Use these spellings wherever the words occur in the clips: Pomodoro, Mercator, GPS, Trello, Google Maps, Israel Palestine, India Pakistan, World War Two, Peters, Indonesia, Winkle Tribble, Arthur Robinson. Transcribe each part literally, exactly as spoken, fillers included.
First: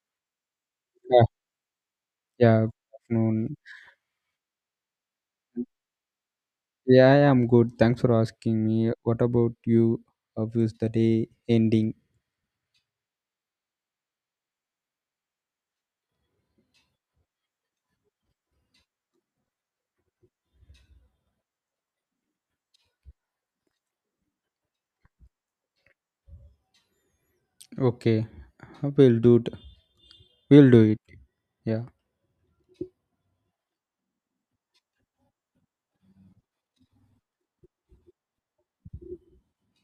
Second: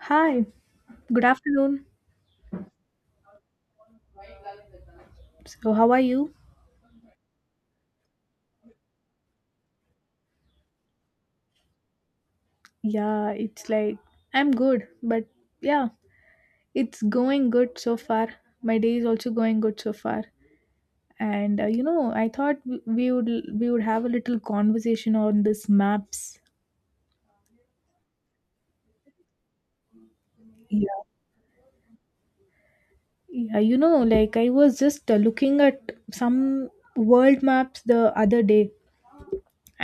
Hi, Yeah, good afternoon. yeah, good afternoon. So, how are you? Yeah, I am good. Thanks for asking me. What about you? How is the day ending? Yeah, it's like I'm good, but yeah, it's going good so far. My day is also going good so far. And uh, you know, I thought w- we would we would have a little conversation on this maps. Okay, we'll do it. We'll do it. Yeah. Yeah. Yeah, you know, like I was just uh, looking at some world maps the other day,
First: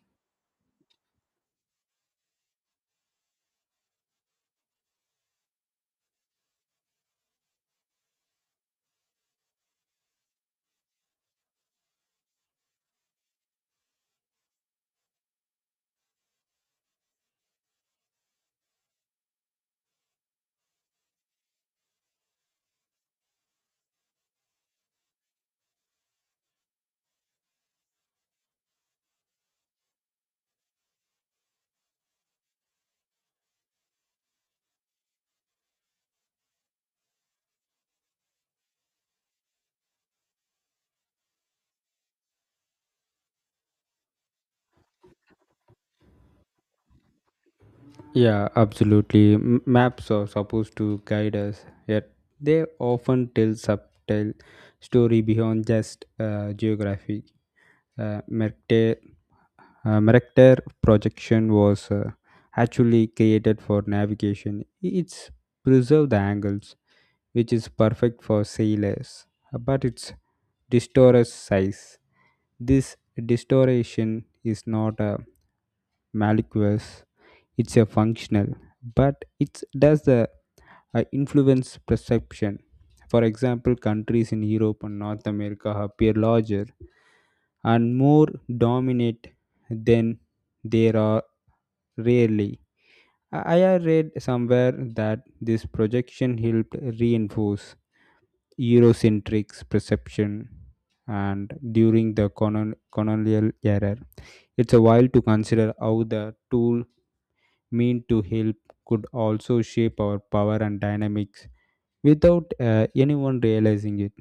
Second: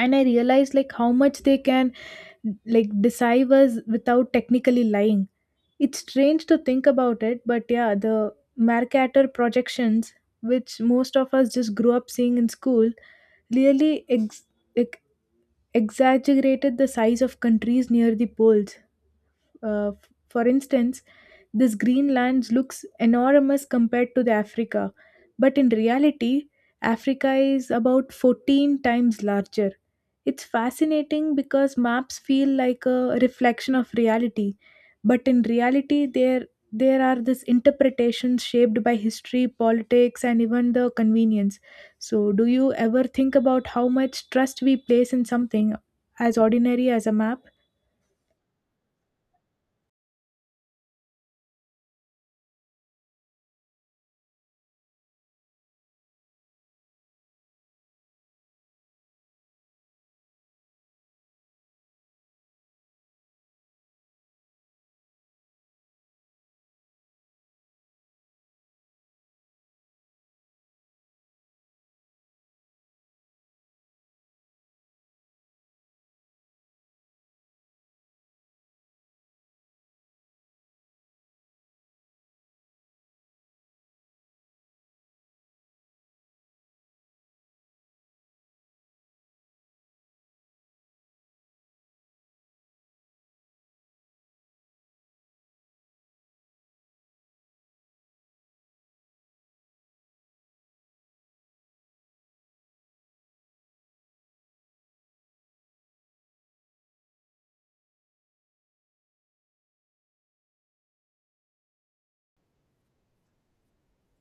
and I realized like how much they can like deceive us without technically lying. It's strange to think about it, but yeah, the Mercator projections, which most of us just grew up seeing in school, really ex- ex- exaggerated the size of countries near the poles. uh, for instance, this green land looks enormous compared to the Africa, but in reality, Africa is about fourteen times larger. It's fascinating because maps feel like a reflection of reality, but in reality, there there are these interpretations shaped by history, politics, and even the convenience. So, do you ever think about how much trust we place in something as ordinary as a map? Yeah, absolutely. M- maps are supposed to guide us, yet they often tell subtle story beyond just uh, geography. Uh, Mercator, uh, Mercator projection was uh, actually created for navigation. It's preserve the angles which is perfect for sailors, but its distorted size. This distortion is not a malicious, it's a functional, but it does the uh, influence perception. For example, countries in Europe and North America appear larger and more dominant than they are rarely. I I have read somewhere that this projection helped reinforce Eurocentric perception and during the colon- colonial era. It's a while to consider how the tool meant to help could also shape our power and dynamics without uh, anyone realizing it.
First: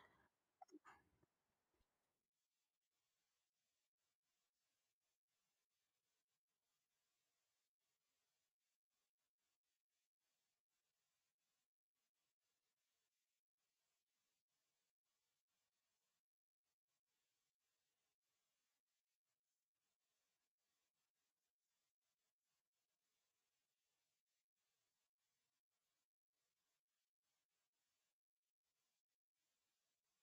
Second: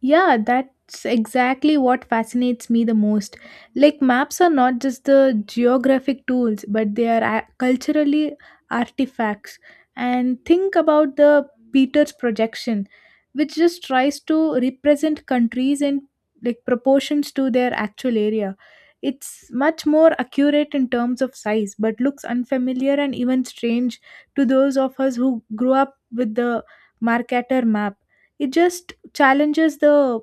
Yeah, that's exactly what fascinates me the most. Like, maps are not just the geographic tools, but they are a- culturally artifacts. And think about the Peters projection, which just tries to represent countries in like proportions to their actual area. It's much more accurate in terms of size, but looks unfamiliar and even strange to those of us who grew up with the Mercator map. It just challenges the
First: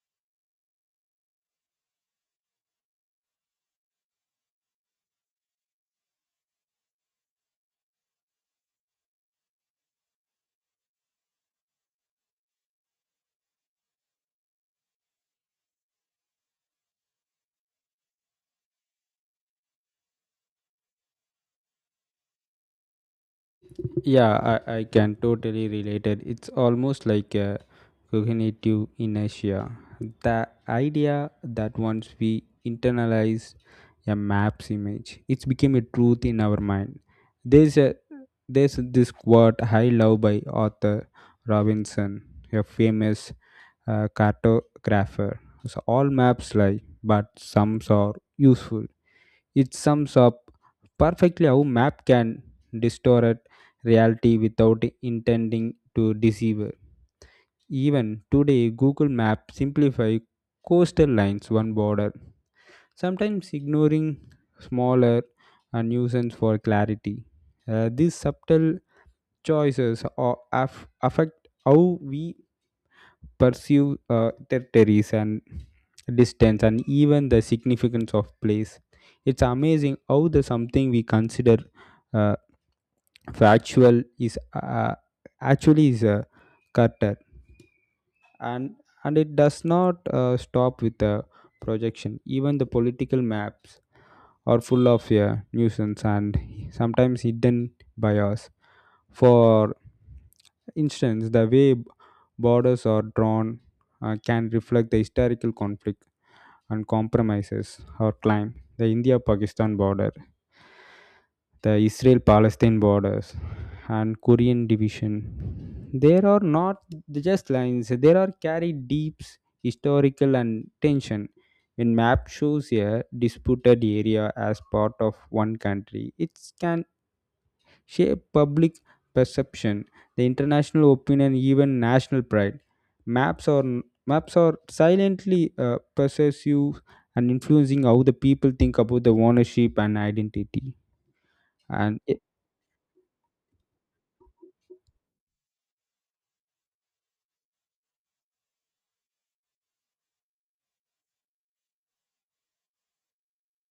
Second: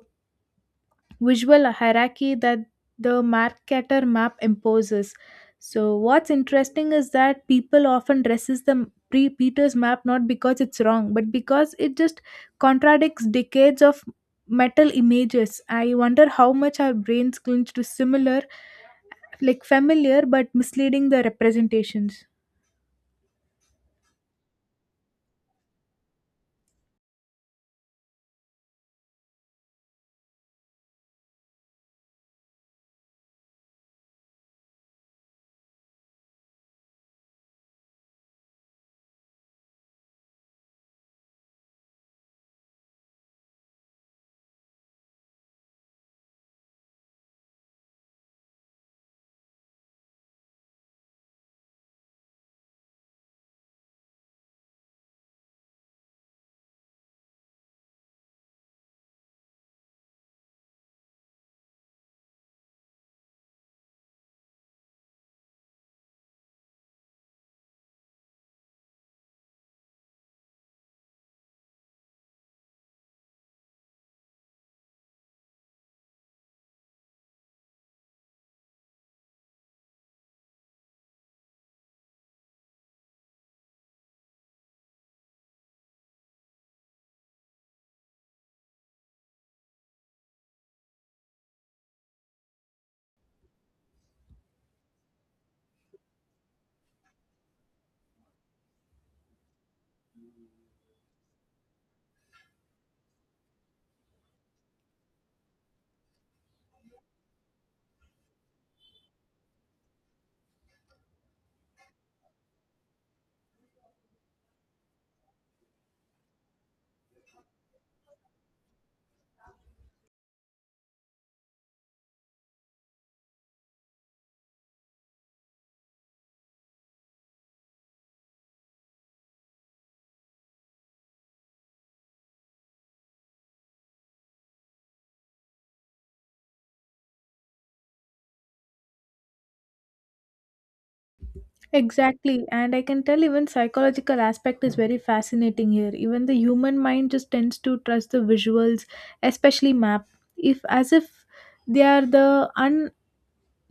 visual hierarchy that the Mercator map imposes. So, what's interesting is that people often dresses the pre Peters map not because it's wrong, but because it just contradicts decades of metal images. I wonder how much our brains cling to similar, like familiar but misleading the representations. Yeah, I, I can totally relate it. It's almost like a cognitive inertia. The idea that once we internalize a map's image, it's became a truth in our mind. There's a there's this quote I love by Arthur Robinson, a famous uh, cartographer. So all maps lie, but some are useful. It sums up perfectly how map can distort reality without intending to deceive. Even today, Google Maps simplify coastal lines one border, sometimes ignoring smaller nuisance for clarity. Uh, these subtle choices are, aff- affect how we pursue uh, territories and distance and even the significance of place. It's amazing how the something we consider uh, factual is uh, actually is a cutter and and it does not uh, stop with the projection. Even the political maps are full of yeah, nuisance and sometimes hidden bias. For instance, the way borders are drawn uh, can reflect the historical conflict and compromises or climb the India Pakistan border, the Israel Palestine borders, and Korean division. There are not just lines, there are carried deep historical and tension. When map shows a disputed area as part of one country, it can shape public perception, the international opinion, even national pride. Maps are maps are silently uh, persuasive and influencing how the people think about the ownership and identity. And it- Exactly, and I can tell even psychological aspect is very fascinating here. Even the human mind just tends to trust the visuals, especially map, if as if they are the un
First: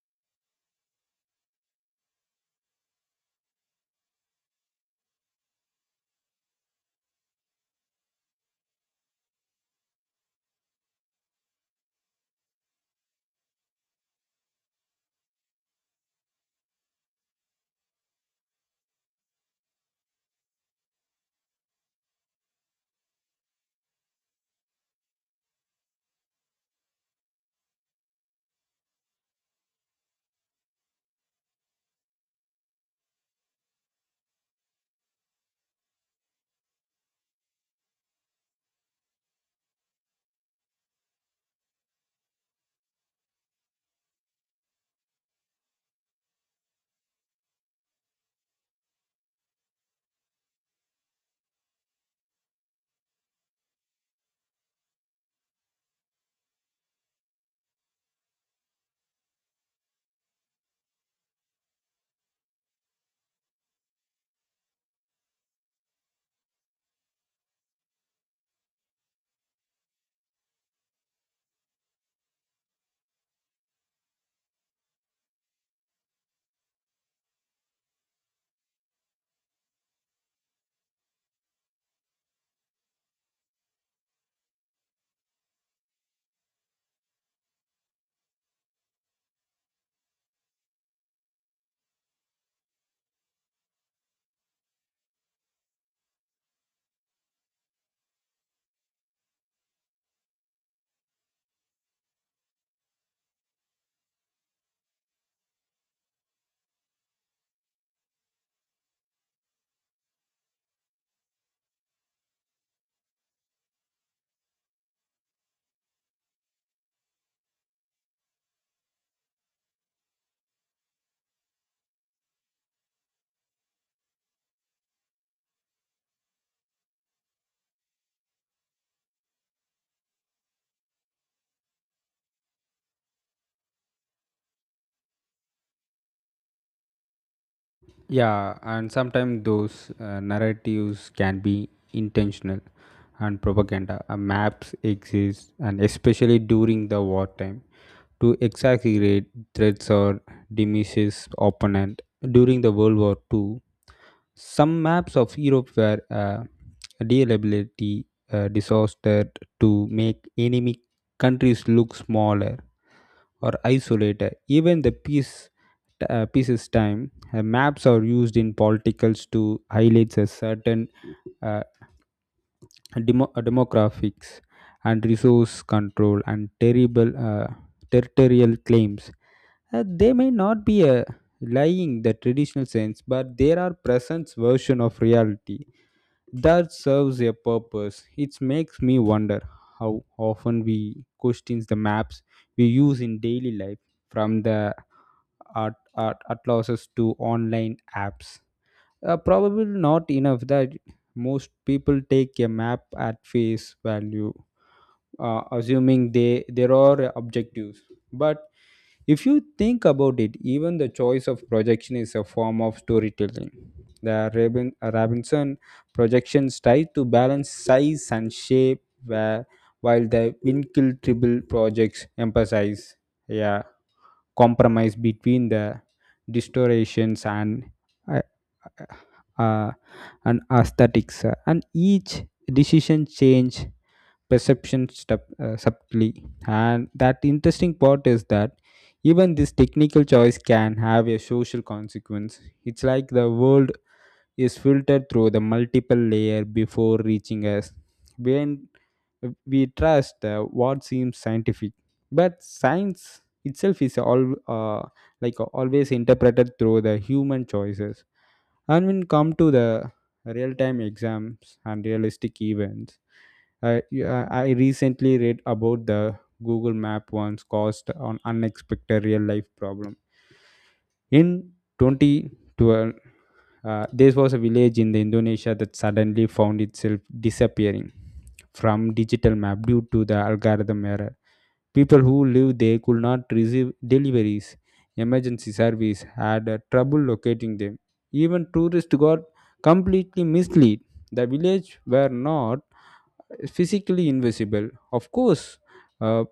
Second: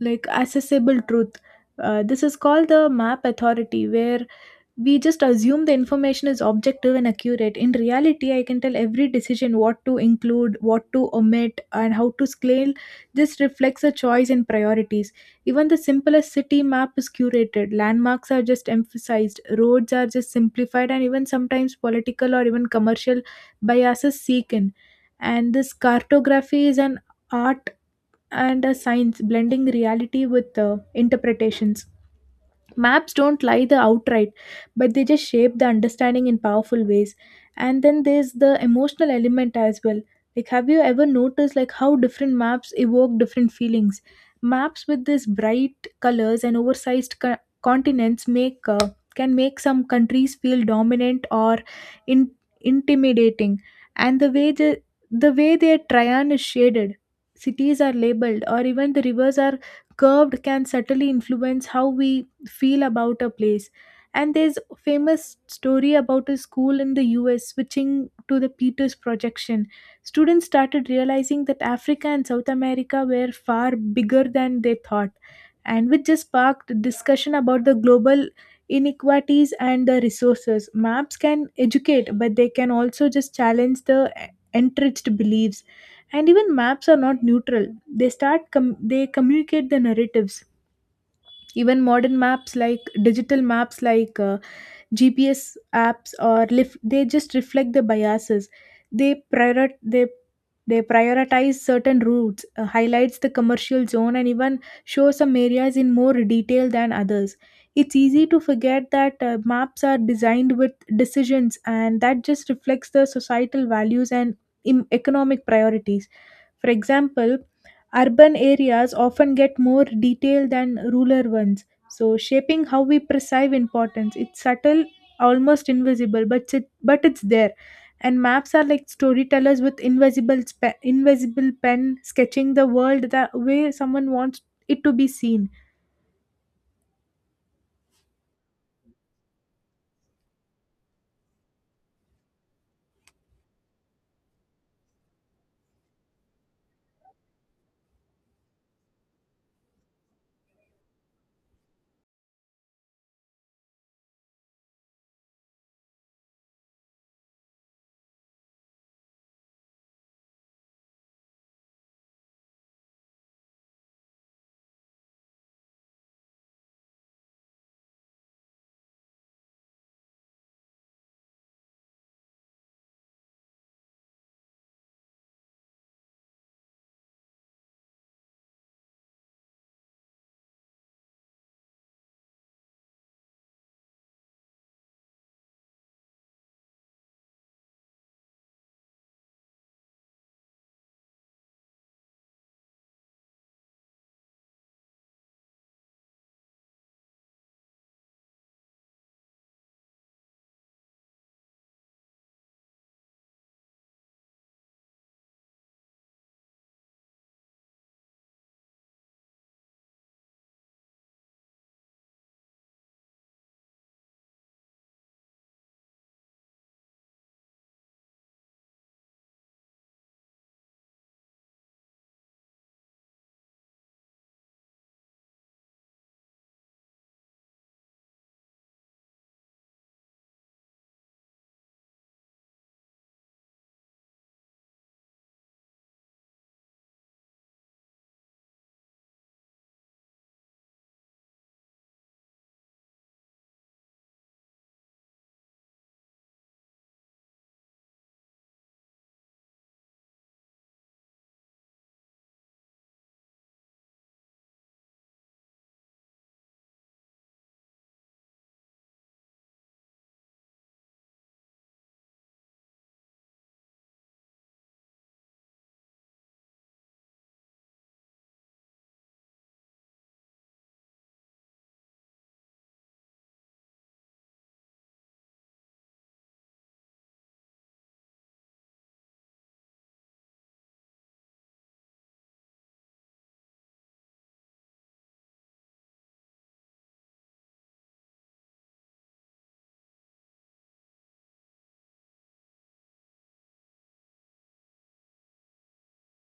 like accessible truth. Uh, this is called the map authority, where we just assume the information is objective and accurate. In reality, I can tell every decision what to include, what to omit, and how to scale. This reflects a choice and priorities. Even the simplest city map is curated, landmarks are just emphasized, roads are just simplified, and even sometimes political or even commercial biases seek in. And this cartography is an art and a science blending reality with uh, interpretations. Maps don't lie the outright, but they just shape the understanding in powerful ways. And then there's the emotional element as well. Like, have you ever noticed like how different maps evoke different feelings? Maps with this bright colors and oversized co- continents make uh, can make some countries feel dominant or in- intimidating. And the way the the way their trian is shaded, cities are labeled, or even the rivers are curved can subtly influence how we feel about a place. And there's a famous story about a school in the U S switching to the Peters projection. Students started realizing that Africa and South America were far bigger than they thought, and which just sparked discussion about the global inequalities and the resources. Maps can educate, but they can also just challenge the e-, entrenched beliefs. And even maps are not neutral. They start com- they communicate the narratives. Even modern maps, like digital maps, like uh, G P S apps or lift, they just reflect the biases. They prior they they prioritize certain routes, uh, highlights the commercial zone, and even show some areas in more detail than others. It's easy to forget that uh, maps are designed with decisions, and that just reflects the societal values and im- economic priorities. For example, urban areas often get more detail than rural ones, so shaping how we perceive importance. It's subtle, almost invisible, but it, but it's there. And maps are like storytellers with invisible spe- invisible pen sketching the world the way someone wants it to be seen. yeah, and sometimes those uh, narratives can be intentional and propaganda. Uh, maps exist, and especially during the wartime, to exaggerate threats or diminishes opponent. During the World War Two. Some maps of Europe were uh, deliberately uh, disastered to make enemy countries look smaller or isolated. Even the peace uh, pieces time, uh, maps are used in politicals to highlight a certain uh, demo- uh, demographics and resource control and terrible uh, territorial claims. Uh, they may not be a lying the traditional sense, but there are present version of reality that serves a purpose. It makes me wonder how often we question the maps we use in daily life, from the art, art atlases to online apps. Uh, probably not enough that most people take a map at face value, uh, assuming they there are objectives. But if you think about it, even the choice of projection is a form of storytelling. The Rabin- Robinson projections try to balance size and shape, where, while the Winkle Tribble projects emphasize a compromise between the distortions and uh, uh, uh, and aesthetics, and each decision change perception step, uh, subtly. And that interesting part is that even this technical choice can have a social consequence. It's like the world is filtered through the multiple layer before reaching us when we trust uh, what seems scientific but science itself is all uh, like always interpreted through the human choices and when come to the real time exams and realistic events I, yeah, I recently read about the google map once caused an unexpected real life problem in twenty twelve. Uh, there was a village in the Indonesia that suddenly found itself disappearing from digital map due to the algorithm error. People who lived there could not receive deliveries. Emergency service had uh, trouble locating them. Even tourists got completely misled. The village were not physically invisible. Of course, uh,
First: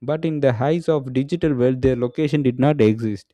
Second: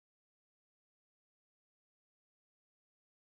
but in the heights of digital world, their location did not exist.